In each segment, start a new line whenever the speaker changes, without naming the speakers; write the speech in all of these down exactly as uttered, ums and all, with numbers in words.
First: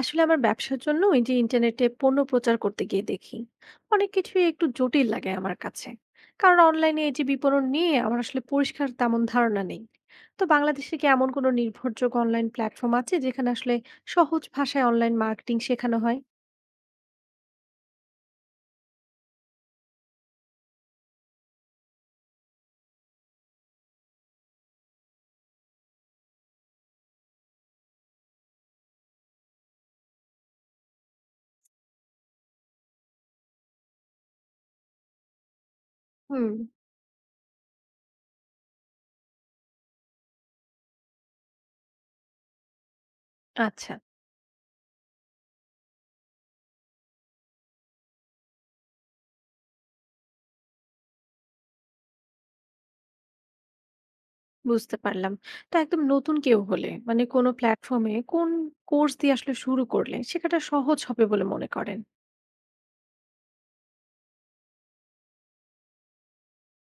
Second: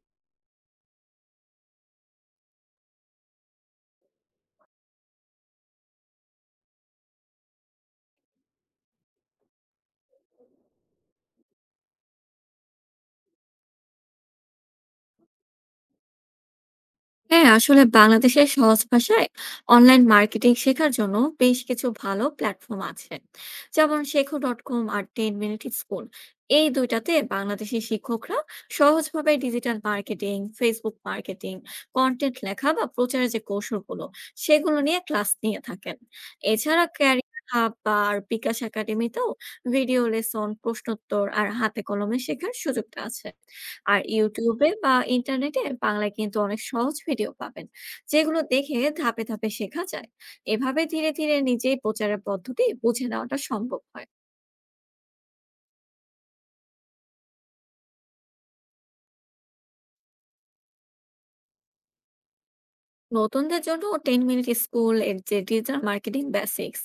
আসলে আমার ব্যবসার জন্য এই যে ইন্টারনেটে পণ্য প্রচার করতে গিয়ে দেখি অনেক কিছুই একটু জটিল লাগে আমার কাছে। কারণ অনলাইনে এই যে বিপণন নিয়ে আমার আসলে পরিষ্কার তেমন ধারণা নেই। তো বাংলাদেশে কি এমন কোনো নির্ভরযোগ্য অনলাইন প্ল্যাটফর্ম আছে যেখানে আসলে সহজ ভাষায় অনলাইন মার্কেটিং শেখানো হয়?
হ্যাঁ, আসলে বাংলাদেশের সহজ ভাষায় অনলাইন মার্কেটিং শেখার জন্য বেশ কিছু ভালো প্ল্যাটফর্ম আছে। যেমন শেখো ডট কম আর টেন মিনিট স্কুল। এই দুইটাতে বাংলাদেশি শিক্ষকরা সহজভাবে digital marketing, Facebook marketing, content লেখা বা প্রচারের যে কৌশলগুলো সেগুলো নিয়ে ক্লাস নিয়ে থাকেন।
হুম।
এছাড়া ক্যারিয়ার হাব বা আর বিকাশ একাডেমিতেও ভিডিও লেসন, প্রশ্নোত্তর আর হাতে কলমে শেখার সুযোগটা আছে।
আচ্ছা।
আর ইউটিউবে বা ইন্টারনেটে বাংলায় কিন্তু অনেক সহজ ভিডিও পাবেন, যেগুলো দেখে ধাপে ধাপে শেখা যায়। এভাবে ধীরে ধীরে নিজেই প্রচারের পদ্ধতি বুঝে নেওয়াটা সম্ভব হয়।
বুঝতে পারলাম। তো একদম নতুন কেউ হলে মানে কোনো প্ল্যাটফর্মে কোন কোর্স দিয়ে আসলে শুরু করলে সেটা সহজ হবে বলে মনে করেন?
নতুনদের জন্য টেন মিনিট স্কুল এর যে ডিজিটাল মার্কেটিং বেসিক্স,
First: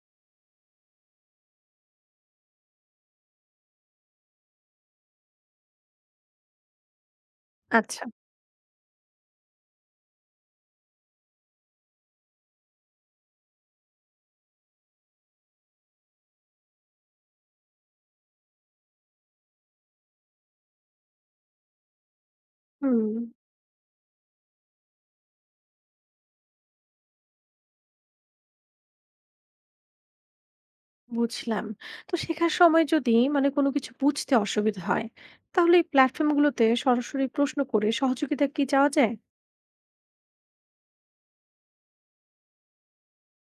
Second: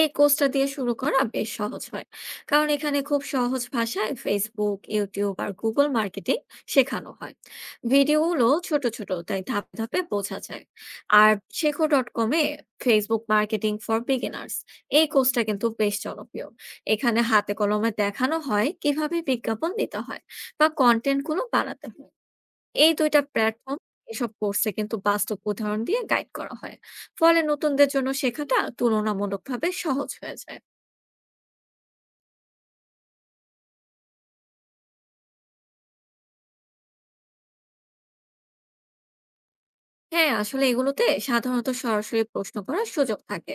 এই কোর্সটা দিয়ে শুরু করা বেশ সহজ হয়। কারণ এখানে খুব সহজ ভাষায় ফেসবুক, ইউটিউব আর গুগল মার্কেটিং শেখানো হয়।
আচ্ছা।
ভিডিওগুলো ছোট ছোট, তাই ধাপে ধাপে বোঝা যায়। আর শেখো ডট কমে ফেসবুক মার্কেটিং ফর বিগিনার্স, এই কোর্সটা কিন্তু বেশ জনপ্রিয়। এখানে হাতে কলমে দেখানো হয় কিভাবে বিজ্ঞাপন দিতে হয় বা কন্টেন্ট গুলো বানাতে হয়। এই
হুম।
দুই টা প্লাটফর্ম, এসব কোর্সে কিন্তু বাস্তব উদাহরণ দিয়ে গাইড করা হয়। ফলে নতুনদের জন্য শেখাটা তুলনামূলকভাবে সহজ হয়ে যায়।
বুঝলাম। তো শেখার সময় যদি মানে কোনো কিছু বুঝতে অসুবিধা হয় তাহলে এই প্ল্যাটফর্মগুলোতে সরাসরি প্রশ্ন করে সহযোগিতা কি চাওয়া যায়?
হ্যাঁ, আসলে এগুলোতে সাধারণত সরাসরি প্রশ্ন করার সুযোগ থাকে।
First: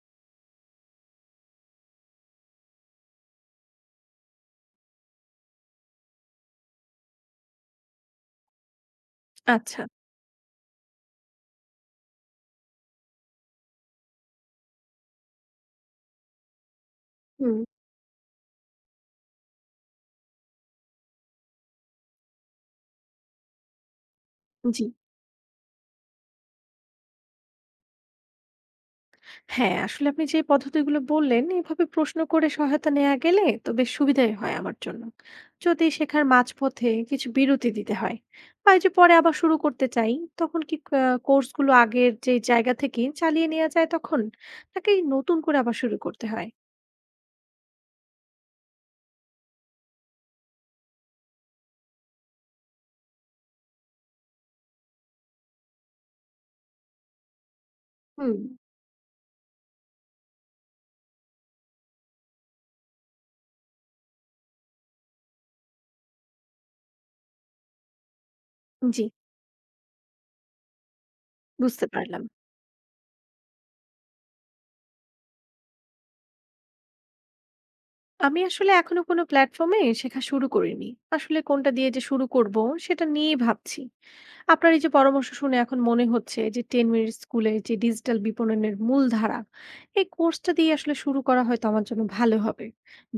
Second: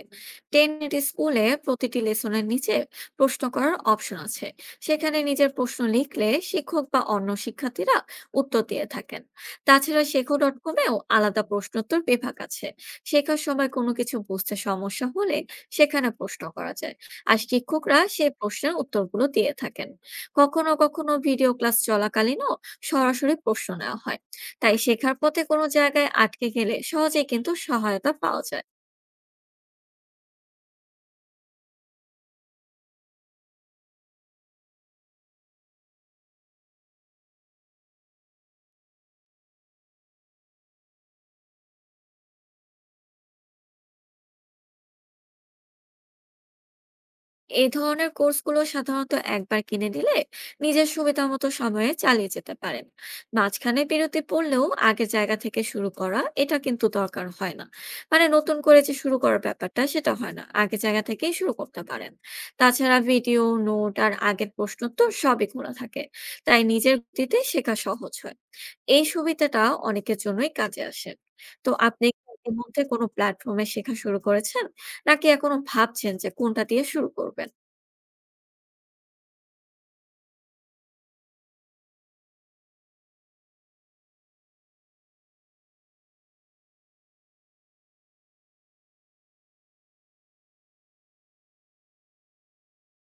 টেনেট স্কুলে প্রতিটি লেসনের নিচে প্রশ্ন করার অপশন আছে। সেখানে নিজের প্রশ্ন লিখলে শিক্ষক বা অন্য শিক্ষার্থীরা উত্তর দিয়ে থাকেন।
আচ্ছা।
তাছাড়া শেখো ডট কমেও আলাদা প্রশ্নোত্তর বিভাগ আছে। শেখার সময় কোনো কিছু বুঝতে সমস্যা হলে সেখানে প্রশ্ন করা যায়, আর
হুম।
শিক্ষকরা সেই প্রশ্নের উত্তরগুলো দিয়ে থাকেন। কখনো কখনো ভিডিও ক্লাস চলাকালীনও সরাসরি প্রশ্ন নেওয়া হয়। তাই
জি।
শেখার পথে কোনো জায়গায় আটকে গেলে সহজেই কিন্তু সহায়তা পাওয়া যায়।
হ্যাঁ, আসলে আপনি যে পদ্ধতিগুলো বললেন এভাবে প্রশ্ন করে সহায়তা নেওয়া গেলে তো বেশ সুবিধাই হয় আমার জন্য। যদি শেখার মাঝপথে কিছু বিরতি দিতে হয় বা এই যে পরে আবার শুরু করতে চাই, তখন কি আহ, কোর্সগুলো আগের যে জায়গা থেকে চালিয়ে নেওয়া যায় তখন, নাকি নতুন করে আবার শুরু করতে হয়?
এই ধরনের কোর্সগুলো সাধারণত একবার কিনে নিলে নিজের সুবিধা মতো সময়ে চালিয়ে যেতে পারেন। মাঝখানে বিরতি পড়লেও আগের জায়গা থেকে শুরু করা, এটা কিন্তু দরকার হয় না। মানে
হুম।
নতুন করে যে শুরু করার ব্যাপারটা সেটা হয় না, আগের জায়গা থেকেই শুরু করতে পারেন। তাছাড়া ভিডিও, নোট আর আগের প্রশ্ন তো সবই খোলা থাকে, তাই নিজের গতিতে শেখা সহজ হয়।
জি।
এই সুবিধাটা অনেকের জন্যই কাজে আসে। তো
বুঝতে
আপনি
পারলাম।
কি এর মধ্যে কোনো প্ল্যাটফর্মে শেখা শুরু করেছেন, নাকি এখনো ভাবছেন যে কোনটা দিয়ে শুরু করবেন?
আমি আসলে এখনো কোনো প্ল্যাটফর্মে শেখা শুরু করিনি। আসলে কোনটা দিয়ে যে শুরু করব, সেটা নিয়েই ভাবছি। আপনার এই যে পরামর্শ শুনে এখন মনে হচ্ছে যে দশ মিনিট স্কুলে যে ডিজিটাল বিপণনের মূল ধারা, এই কোর্সটা দিয়ে আসলে শুরু করা হয়তো আমার জন্য ভালো হবে।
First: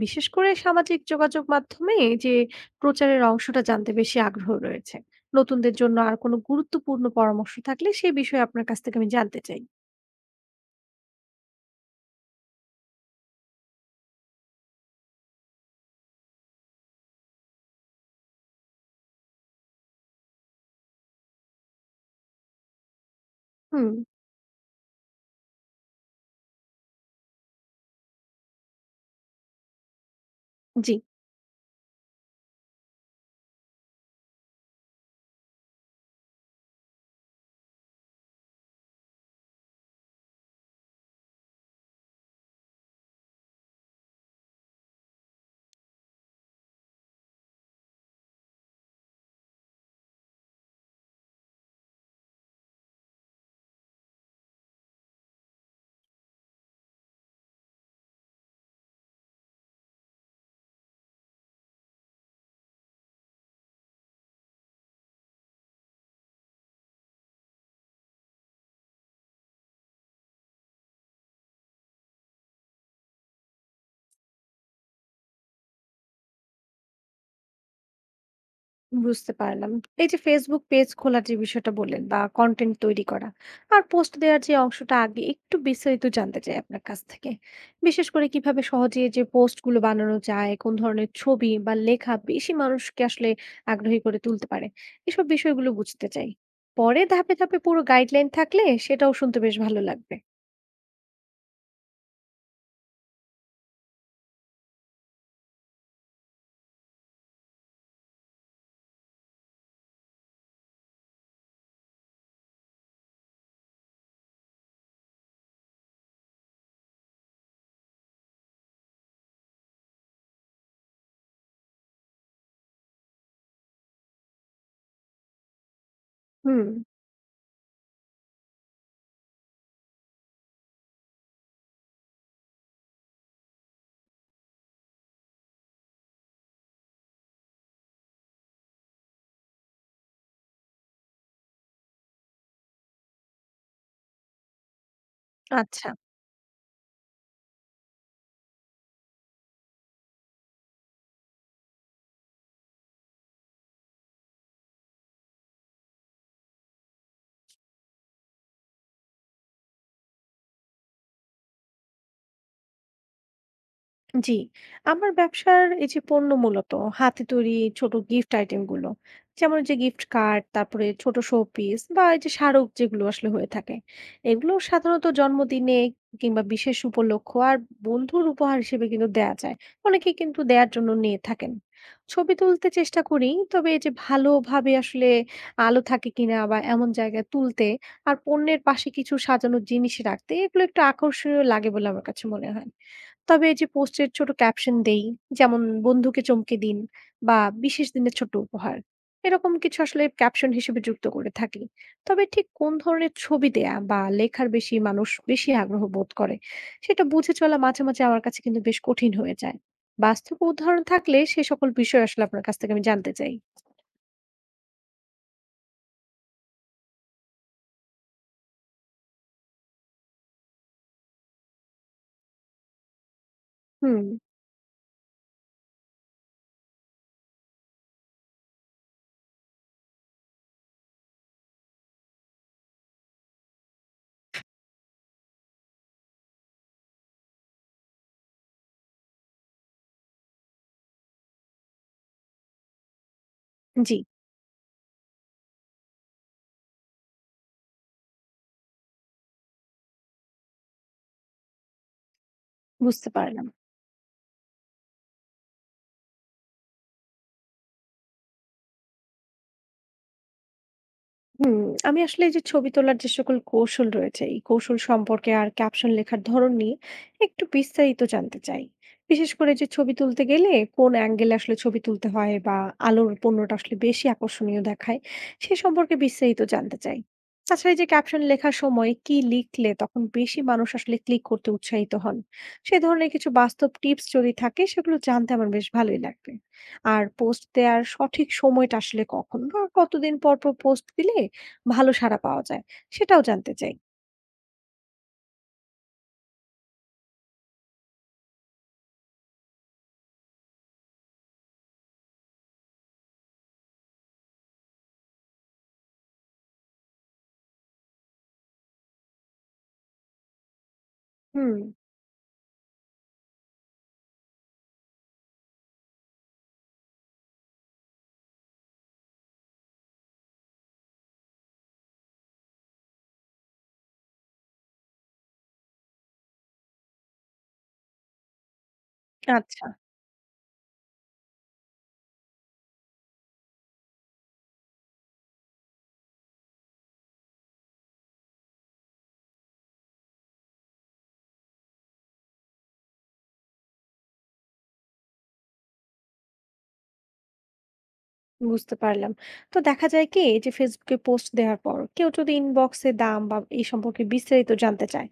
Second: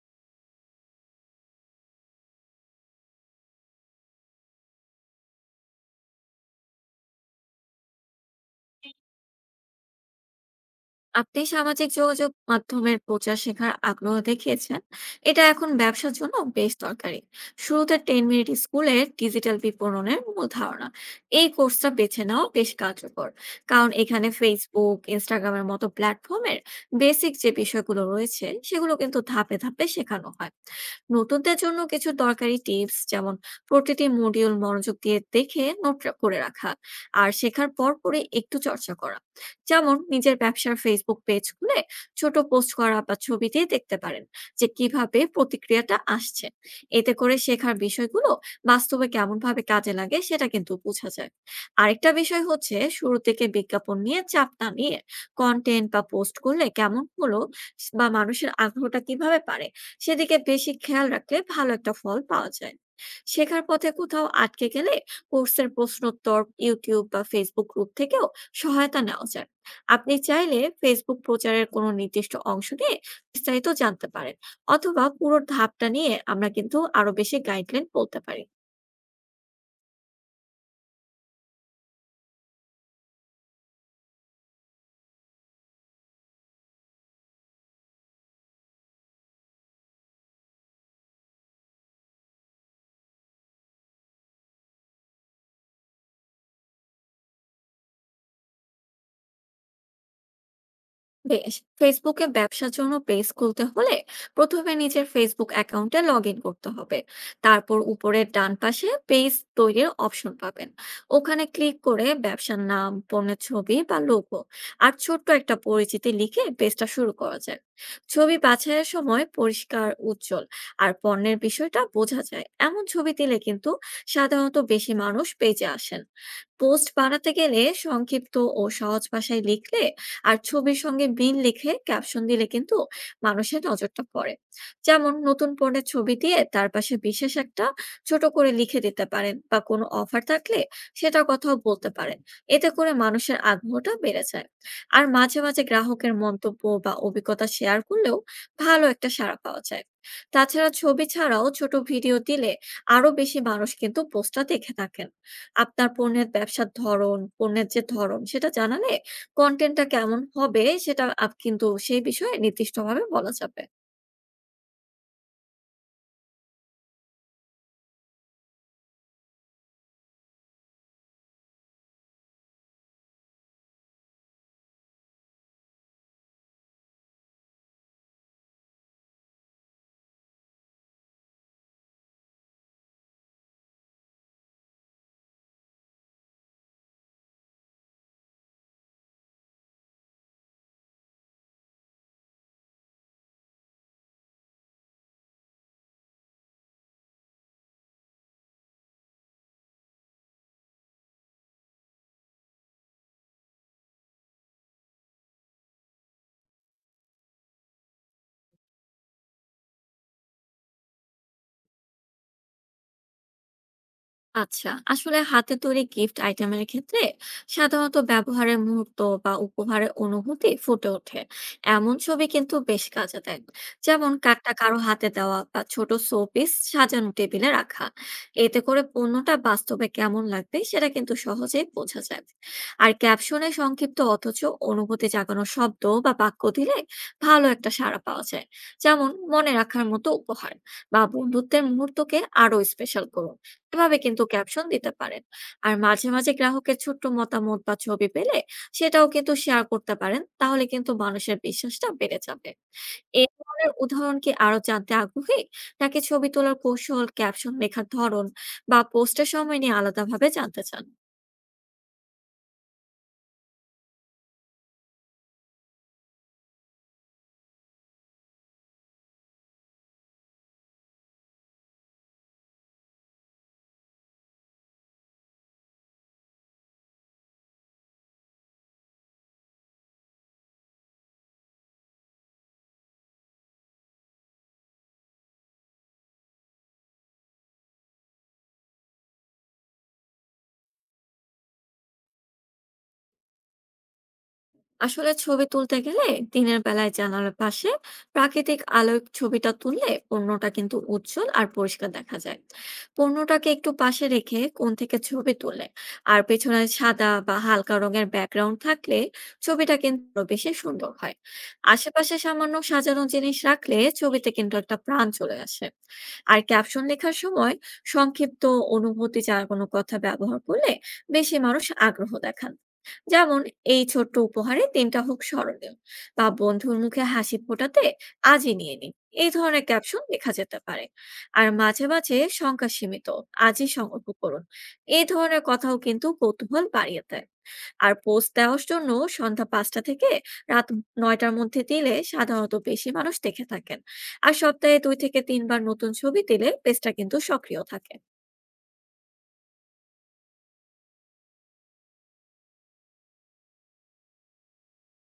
বিশেষ করে সামাজিক যোগাযোগ মাধ্যমে যে প্রচারের অংশটা জানতে বেশি আগ্রহ রয়েছে। নতুনদের জন্য আর কোনো গুরুত্বপূর্ণ পরামর্শ থাকলে সেই বিষয়ে আপনার কাছ থেকে আমি জানতে চাই।
আপনি সামাজিক যোগাযোগ মাধ্যমের প্রচার শেখার আগ্রহ দেখিয়েছেন, এটা এখন ব্যবসার জন্য বেশ দরকারি। শুরুতে টেন মিনিট স্কুলের ডিজিটাল বিপণনের মূল ধারণা, এই কোর্সটা বেছে নেওয়া বেশ কার্যকর। কারণ
হুম।
এখানে ফেসবুক, ইনস্টাগ্রামের মতো প্ল্যাটফর্মের বেসিক যে বিষয়গুলো রয়েছে, সেগুলো কিন্তু ধাপে ধাপে শেখানো হয়।
জি।
নতুনদের জন্য কিছু দরকারি টিপস, যেমন প্রতিটি মডিউল মনোযোগ দিয়ে দেখে নোট করে রাখা, আর শেখার পর পরে একটু চর্চা করা। যেমন নিজের ব্যবসার ফেসবুক পেজ খুলে ছোট পোস্ট করা বা ছবি দিয়ে দেখতে পারেন যে কিভাবে প্রতিক্রিয়াটা আসছে। এতে করে শেখার বিষয়গুলো বাস্তবে কেমন ভাবে কাজে লাগে সেটা কিন্তু বোঝা যায়। আরেকটা বিষয় হচ্ছে, শুরু থেকে বিজ্ঞাপন নিয়ে চাপ না নিয়ে কন্টেন্ট বা পোস্ট করলে কেমন হলো বা মানুষের আগ্রহটা কিভাবে পারে, সেদিকে বেশি খেয়াল রাখলে ভালো একটা ফল পাওয়া যায়। শেখার পথে কোথাও আটকে গেলে কোর্সের প্রশ্নোত্তর, ইউটিউব বা ফেসবুক গ্রুপ থেকেও সহায়তা নেওয়া যায়। আপনি চাইলে ফেসবুক প্রচারের কোনো নির্দিষ্ট অংশ নিয়ে বিস্তারিত জানতে পারেন, অথবা পুরো ধাপটা নিয়ে আমরা কিন্তু আরো বেশি গাইডলাইন বলতে পারি।
বুঝতে পারলাম। এই যে Facebook পেজ খোলার যে বিষয়টা বললেন বা কনটেন্ট তৈরি করা আর পোস্ট দেওয়ার যে অংশটা আগে একটু বিস্তারিত জানতে চাই আপনার কাছ থেকে। বিশেষ করে কিভাবে সহজে যে পোস্টগুলো বানানো যায়, কোন ধরনের ছবি বা লেখা বেশি মানুষকে আসলে আগ্রহী করে তুলতে পারে। এসব বিষয়গুলো বুঝতে চাই। পরে ধাপে, ধাপে পুরো গাইডলাইন থাকলে সেটাও শুনতে বেশ ভালো লাগবে।
বেশ। ফেসবুকে ব্যবসার জন্য পেজ খুলতে হলে প্রথমে নিজের ফেসবুক অ্যাকাউন্টে লগ ইন করতে হবে। তারপর উপরের ডান পাশে পেজ তৈরির অপশন পাবেন। ওখানে ক্লিক করে ব্যবসার নাম, পণ্যের ছবি বা লোগো, আর ছোট্ট একটা পরিচিতি লিখে পেজটা শুরু করা যায়। ছবি বাছাইয়ের সময় পরিষ্কার, উজ্জ্বল আর পণ্যের বিষয়টা বোঝা যায় এমন ছবি দিলে কিন্তু সাধারণত বেশি মানুষ পেজে আসেন।
হুম।
পোস্ট বানাতে গেলে সংক্ষিপ্ত ও সহজ ভাষায় লিখলে আর ছবির সঙ্গে মিল লিখে ক্যাপশন দিলে কিন্তু মানুষের নজরটা পড়ে। যেমন নতুন পণ্যের ছবি দিয়ে তার পাশে বিশেষ একটা ছোট করে লিখে দিতে পারেন, বা কোনো অফার থাকলে সেটার কথাও বলতে পারেন। এতে করে মানুষের আগ্রহটা বেড়ে যায়। আর মাঝে মাঝে
আচ্ছা।
গ্রাহকের মন্তব্য বা অভিজ্ঞতা শেয়ার করলেও ভালো একটা সাড়া পাওয়া যায়। তাছাড়া ছবি ছাড়াও ছোট ভিডিও দিলে আরো বেশি মানুষ কিন্তু পোস্টটা দেখে থাকেন। আপনার পণ্যের ব্যবসার ধরন, পণ্যের যে ধরন সেটা জানালে কনটেন্ট টা কেমন হবে, সেটা আপ কিন্তু সেই বিষয়ে নির্দিষ্টভাবে বলা যাবে।
জি, আমার ব্যবসার এই যে পণ্য মূলত হাতে তৈরি ছোট গিফট আইটেম গুলো। যেমন এই যে গিফট কার্ড, তারপরে ছোট শোপিস বা এই যে স্মারক যেগুলো আসলে হয়ে থাকে। এগুলো সাধারণত জন্মদিনে কিংবা বিশেষ উপলক্ষ আর বন্ধুর উপহার হিসেবে কিন্তু দেয়া যায়। অনেকে কিন্তু দেয়ার জন্য নিয়ে থাকেন। ছবি তুলতে চেষ্টা করি, তবে এই যে ভালোভাবে আসলে আলো থাকে কিনা বা এমন জায়গায় তুলতে আর পণ্যের পাশে কিছু সাজানোর জিনিস রাখতে এগুলো একটু আকর্ষণীয় লাগে বলে আমার কাছে মনে হয়। তবে এই যে পোস্টের ছোট ক্যাপশন দেই, যেমন বন্ধুকে চমকে দিন বা বিশেষ দিনের ছোট উপহার, এরকম কিছু আসলে ক্যাপশন হিসেবে যুক্ত করে থাকি। তবে ঠিক কোন ধরনের ছবি দেয়া বা লেখার বেশি মানুষ বেশি আগ্রহ বোধ করে সেটা বুঝে চলা মাঝে মাঝে আমার কাছে কিন্তু বেশ কঠিন হয়ে যায়। বাস্তব উদাহরণ থাকলে সে সকল বিষয় আসলে আপনার কাছ থেকে আমি জানতে চাই।
আচ্ছা, আসলে হাতে তৈরি গিফট আইটেমের ক্ষেত্রে সাধারণত ব্যবহারের মুহূর্ত বা উপহারের অনুভূতি ফুটে ওঠে এমন ছবি কিন্তু বেশ কাজে দেয়।
হুম।
যেমন কার্ডটা কারো হাতে দেওয়া বা ছোট শোপিস সাজানো টেবিলে রাখা, এতে করে পণ্যটা বাস্তবে কেমন লাগবে সেটা কিন্তু সহজেই বোঝা যায়। আর ক্যাপশনে সংক্ষিপ্ত অথচ অনুভূতি জাগানো শব্দ বা বাক্য দিলে ভালো একটা সাড়া পাওয়া যায়। যেমন মনে রাখার মতো উপহার, বা বন্ধুত্বের মুহূর্তকে আরো স্পেশাল করুন,
জি।
এভাবে কিন্তু ক্যাপশন দিতে পারেন। আর মাঝে, মাঝে গ্রাহকের ছোট্ট মতামত বা ছবি পেলে সেটাও কিন্তু শেয়ার করতে পারেন। তাহলে কিন্তু মানুষের বিশ্বাসটা বেড়ে যাবে।
বুঝতে
এ
পারলাম।
ধরনের উদাহরণ কি আরো জানতে আগ্রহী? নাকি ছবি তোলার কৌশল, ক্যাপশন লেখার ধরন বা পোস্টের সময় নিয়ে আলাদাভাবে জানতে চান?
হুম, আমি আসলে এই যে ছবি তোলার যে সকল কৌশল রয়েছে, এই কৌশল সম্পর্কে আর ক্যাপশন লেখার ধরন নিয়ে একটু বিস্তারিত জানতে চাই। বিশেষ করে যে ছবি তুলতে গেলে কোন অ্যাঙ্গেলে আসলে ছবি তুলতে হয় বা আলোর পণ্যটা আসলে বেশি আকর্ষণীয় দেখায় সে সম্পর্কে বিস্তারিত জানতে চাই। তাছাড়া এই যে ক্যাপশন লেখার সময় কি লিখলে তখন বেশি মানুষ আসলে ক্লিক করতে উৎসাহিত হন? সে ধরনের কিছু বাস্তব টিপস যদি থাকে সেগুলো জানতে আমার বেশ ভালোই লাগবে। আর পোস্ট দেওয়ার সঠিক সময়টা আসলে কখন বা কতদিন পর পর পোস্ট দিলে ভালো সাড়া পাওয়া যায়, সেটাও জানতে চাই।
আসলে ছবি তুলতে গেলে দিনের বেলায় জানালার পাশে প্রাকৃতিক আলোয় ছবিটা তুললে পণ্যটা কিন্তু উজ্জ্বল আর পরিষ্কার দেখা যায়। পণ্যটাকে একটু পাশে রেখে কোণ থেকে ছবি তুললে আর পেছনে সাদা বা হালকা রঙের ব্যাকগ্রাউন্ড থাকলে ছবিটা কিন্তু আরো বেশি সুন্দর হয়।
হুম।
আশেপাশে সামান্য সাজানো জিনিস রাখলে ছবিতে কিন্তু একটা প্রাণ চলে আসে। আর ক্যাপশন লেখার সময় সংক্ষিপ্ত, অনুভূতি যার কোনো কথা ব্যবহার করলে বেশি মানুষ আগ্রহ দেখান। যেমন, এই ছোট্ট উপহারে দিনটা হোক স্মরণীয়, বা বন্ধুর মুখে হাসি ফোটাতে আজই নিয়ে নিন, এই ধরনের
আচ্ছা।
ক্যাপশন লেখা যেতে পারে। আর মাঝে মাঝে সংখ্যা সীমিত, আজই সংকল্প করুন, এই ধরনের কথাও কিন্তু কৌতূহল বাড়িয়ে দেয়। আর পোস্ট দেওয়ার জন্য সন্ধ্যা পাঁচটা থেকে রাত নয়টার মধ্যে দিলে সাধারণত বেশি মানুষ দেখে থাকেন। আর সপ্তাহে দুই থেকে তিনবার নতুন ছবি দিলে পেজটা কিন্তু সক্রিয় থাকে।
বুঝতে পারলাম। তো দেখা যায় কি যে Facebook এ পোস্ট দেওয়ার পর কেউ যদি ইনবক্সে দাম বা এই সম্পর্কে বিস্তারিত জানতে চায়,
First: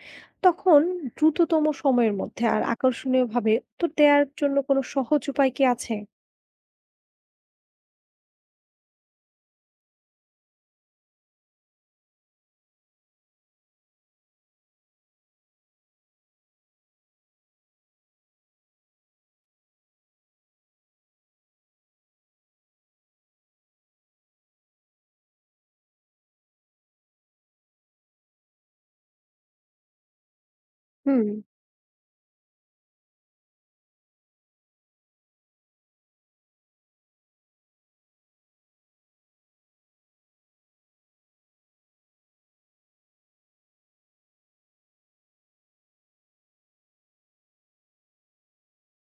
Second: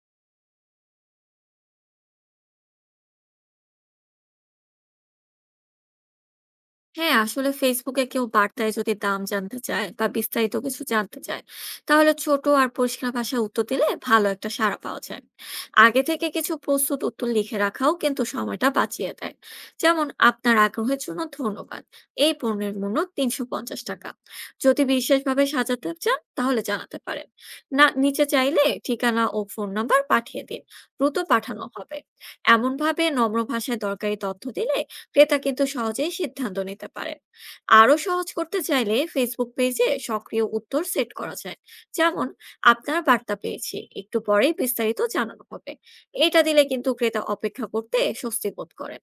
তখন দ্রুততম সময়ের মধ্যে আর আকর্ষণীয়ভাবে উত্তর দেওয়ার জন্য কোনো সহজ উপায় কি আছে?
হ্যাঁ, আসলে ফেসবুকে কেউ বার্তায় যদি দাম জানতে চায় বা বিস্তারিত কিছু জানতে চায়, তাহলে ছোট আর পরিষ্কার ভাষায় উত্তর দিলে ভালো একটা সাড়া পাওয়া যায়। আগে থেকে কিছু প্রস্তুত উত্তর লিখে রাখাও কিন্তু সময়টা বাঁচিয়ে দেয়। যেমন, আপনার আগ্রহের জন্য ধন্যবাদ। এই পণ্যের মূল্য তিনশো পঞ্চাশ টাকা। যদি বিশেষভাবে সাজাতে চান তাহলে জানাতে পারেন। না নিচে চাইলে ঠিকানা ও ফোন নাম্বার পাঠিয়ে দিন। দ্রুত
হুম।
পাঠানো হবে। এমনভাবে নম্র ভাষায় দরকারি তথ্য দিলে ক্রেতা কিন্তু সহজেই সিদ্ধান্ত নিতে পারেন। আরো সহজ করতে চাইলে ফেসবুক পেজে সক্রিয় উত্তর সেট করা যায়। যেমন, আপনার বার্তা পেয়েছি, একটু পরেই বিস্তারিত জানানো হবে। এটা দিলে কিন্তু ক্রেতা অপেক্ষা করতে স্বস্তি বোধ করে।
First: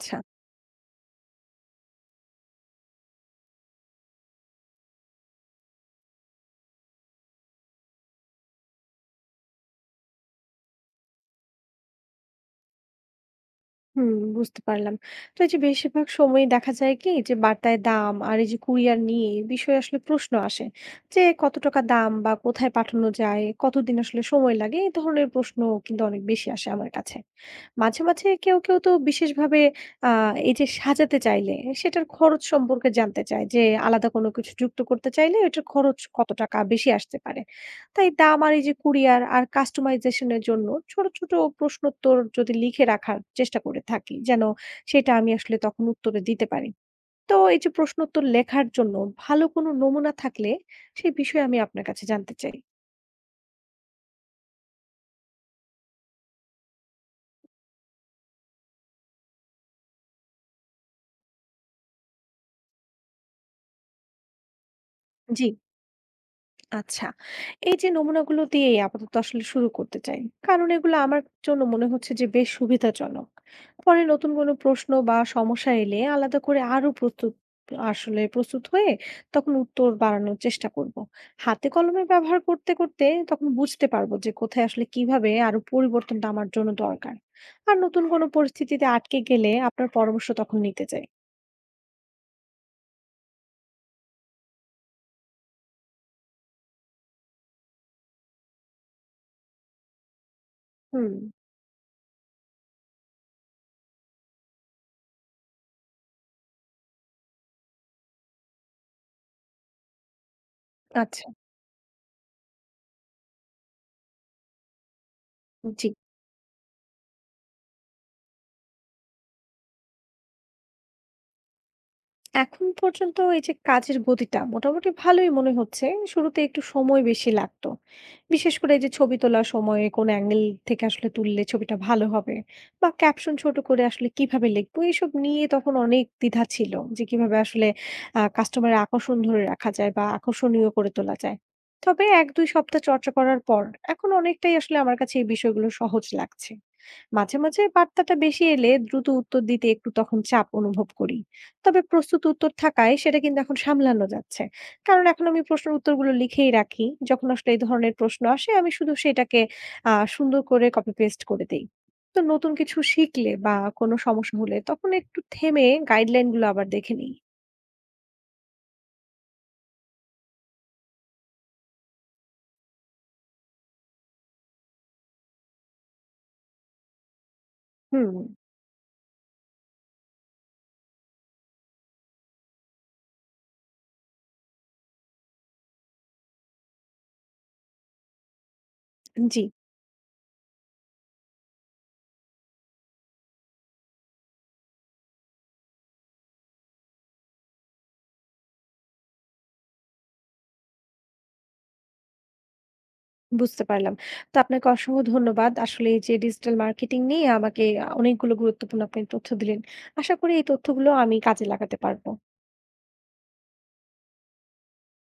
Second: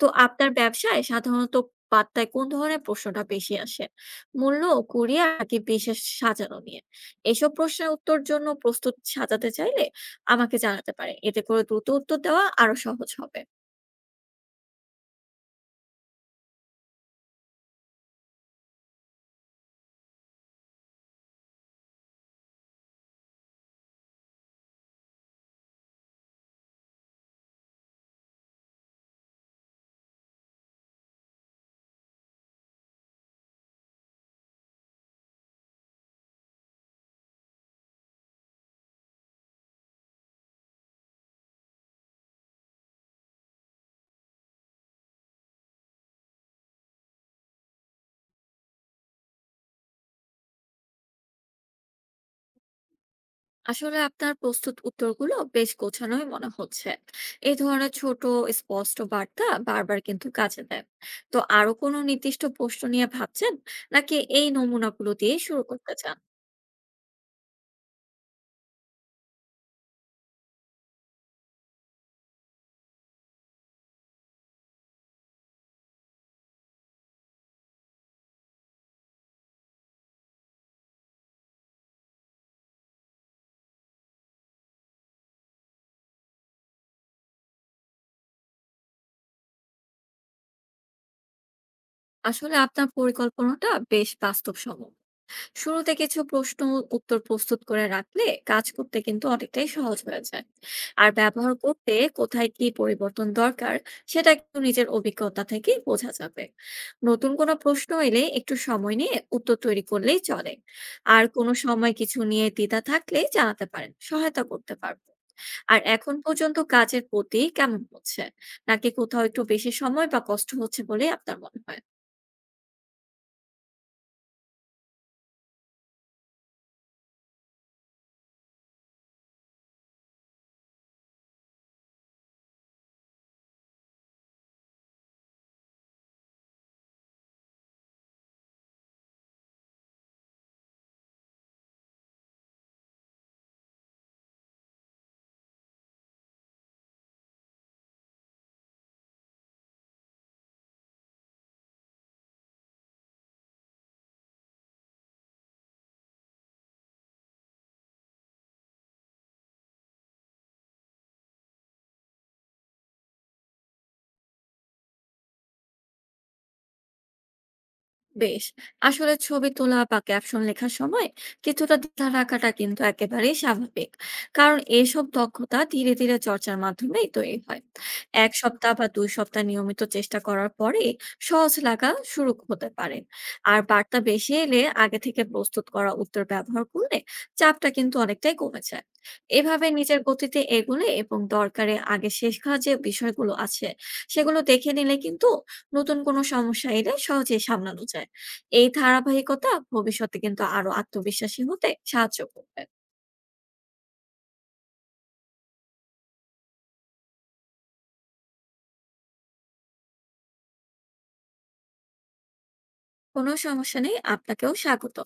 তো আপনার ব্যবসায় সাধারণত বার্তায় কোন ধরনের প্রশ্নটা বেশি আসে? মূল্য, কুরিয়ার নাকি বিশেষ সাজানো নিয়ে? এসব প্রশ্নের উত্তর জন্য প্রস্তুত সাজাতে চাইলে আমাকে জানাতে পারে, এতে করে দ্রুত উত্তর দেওয়া আরো সহজ হবে।
হুম, বুঝতে পারলাম। তো এই যে বেশিরভাগ সময়ই দেখা যায় কি যে বার্তায় দাম আর এই যে কুরিয়ার নিয়ে এ বিষয়ে আসলে প্রশ্ন আসে। যে কত টাকা দাম বা কোথায় পাঠানো যায়, কতদিন আসলে সময় লাগে? এ ধরনের প্রশ্ন কিন্তু অনেক বেশি আসে আমার কাছে। মাঝে, মাঝে কেউ, কেউ তো বিশেষভাবে আ এই যে সাজাতে চাইলে সেটার খরচ সম্পর্কে জানতে চায় যে আলাদা কোনো কিছু যুক্ত করতে চাইলে এটার খরচ কত টাকা বেশি আসতে পারে। তাই দাম আর এই যে কুরিয়ার আর customization এর জন্য ছোট, ছোট প্রশ্নোত্তর যদি লিখে রাখার চেষ্টা করে থাকি যেন সেটা আমি আসলে তখন উত্তরে দিতে পারি। তো এই যে প্রশ্নোত্তর লেখার জন্য ভালো কোনো নমুনা থাকলে সেই বিষয়ে আমি আপনার কাছে জানতে চাই।
আসলে আপনার প্রস্তুত উত্তরগুলো বেশ গোছানোই মনে হচ্ছে। এই ধরনের ছোট, স্পষ্ট বার্তা বারবার কিন্তু কাজে দেয়। তো আরো কোনো নির্দিষ্ট প্রশ্ন নিয়ে ভাবছেন, নাকি এই নমুনাগুলো দিয়ে
জি।
শুরু করতে চান?
আচ্ছা। এই যে নমুনাগুলো দিয়ে আপাতত আসলে শুরু করতে চাই। কারণ এগুলো আমার জন্য মনে হচ্ছে যে বেশ সুবিধাজনক। পরে নতুন কোনো প্রশ্ন বা সমস্যা এলে আলাদা করে আরো প্রস্তুত আসলে প্রস্তুত হয়ে তখন উত্তর বাড়ানোর চেষ্টা করব। হাতে কলমে ব্যবহার করতে, করতে তখন বুঝতে পারবো যে কোথায় আসলে কিভাবে আরো পরিবর্তনটা আমার জন্য দরকার। আর নতুন কোনো পরিস্থিতিতে আটকে গেলে আপনার পরামর্শ তখন নিতে চাই।
আসলে আপনার পরিকল্পনাটা বেশ বাস্তবসম্মত। শুরুতে কিছু প্রশ্ন, উত্তর প্রস্তুত করে রাখলে কাজ করতে কিন্তু অনেকটাই সহজ হয়ে যায়। আর
হুম।
ব্যবহার করতে কোথায় কি পরিবর্তন দরকার সেটা কিন্তু নিজের অভিজ্ঞতা থেকে বোঝা যাবে। নতুন কোনো প্রশ্ন এলে একটু সময় নিয়ে উত্তর তৈরি করলেই চলে। আর
আচ্ছা।
কোনো সময় কিছু নিয়ে দ্বিধা থাকলে জানাতে পারেন, সহায়তা করতে পারবো। আর
জি।
এখন পর্যন্ত কাজের প্রতি কেমন হচ্ছে, নাকি কোথাও একটু বেশি সময় বা কষ্ট হচ্ছে বলে আপনার মনে হয়?
এখন পর্যন্ত এই যে কাজের গতিটা মোটামুটি ভালোই মনে হচ্ছে। শুরুতে একটু সময় বেশি লাগতো। বিশেষ করে এই যে ছবি তোলার সময়ে কোন অ্যাঙ্গেল থেকে আসলে তুললে ছবিটা ভালো হবে বা ক্যাপশন ছোট করে আসলে কিভাবে লিখবো এসব নিয়ে তখন অনেক দ্বিধা ছিল যে কিভাবে আসলে আ কাস্টমারের আকর্ষণ ধরে রাখা যায় বা আকর্ষণীয় করে তোলা যায়। তবে এক দুই সপ্তাহ চর্চা করার পর এখন অনেকটাই আসলে আমার কাছে এই বিষয়গুলো সহজ লাগছে। মাঝে, মাঝে বার্তাটা বেশি এলে দ্রুত উত্তর দিতে একটু তখন চাপ অনুভব করি। তবে প্রস্তুত উত্তর থাকায় সেটা কিন্তু এখন সামলানো যাচ্ছে। কারণ এখন আমি প্রশ্নের উত্তরগুলো লিখেই রাখি। যখন আসলে এই ধরনের প্রশ্ন আসে আমি শুধু সেটাকে আ সুন্দর করে কপি পেস্ট করে দেই। তো নতুন কিছু শিখলে বা কোনো সমস্যা হলে তখন একটু থেমে গাইডলাইন গুলো আবার দেখে নিই।
বেশ। আসলে ছবি তোলা বা ক্যাপশন লেখার সময় কিছুটা দ্বিধা রাখাটা কিন্তু একেবারেই স্বাভাবিক। কারণ এইসব দক্ষতা ধীরে ধীরে চর্চার মাধ্যমেই তৈরি হয়।
হুম।
এক সপ্তাহ বা দুই সপ্তাহ নিয়মিত চেষ্টা করার পরে সহজ লাগা শুরু হতে পারে। আর বার্তা বেশি এলে আগে থেকে প্রস্তুত করা উত্তর ব্যবহার করলে চাপটা কিন্তু অনেকটাই কমে যায়।
জি,
এভাবে নিজের গতিতে এগোলে এবং দরকারে আগে শেষ করা যে বিষয়গুলো আছে সেগুলো দেখে নিলে কিন্তু নতুন কোনো সমস্যা এলে সহজেই সামলানো যায়। এই ধারাবাহিকতা ভবিষ্যতে কিন্তু আরো আত্মবিশ্বাসী হতে সাহায্য করবে।
বুঝতে পারলাম। তো আপনাকে অসংখ্য ধন্যবাদ। আসলে এই যে ডিজিটাল মার্কেটিং নিয়ে আমাকে আ অনেকগুলো গুরুত্বপূর্ণ আপনি তথ্য দিলেন। আশা করি এই তথ্যগুলো আমি কাজে লাগাতে পারব।
কোনো সমস্যা নেই, আপনাকেও স্বাগত।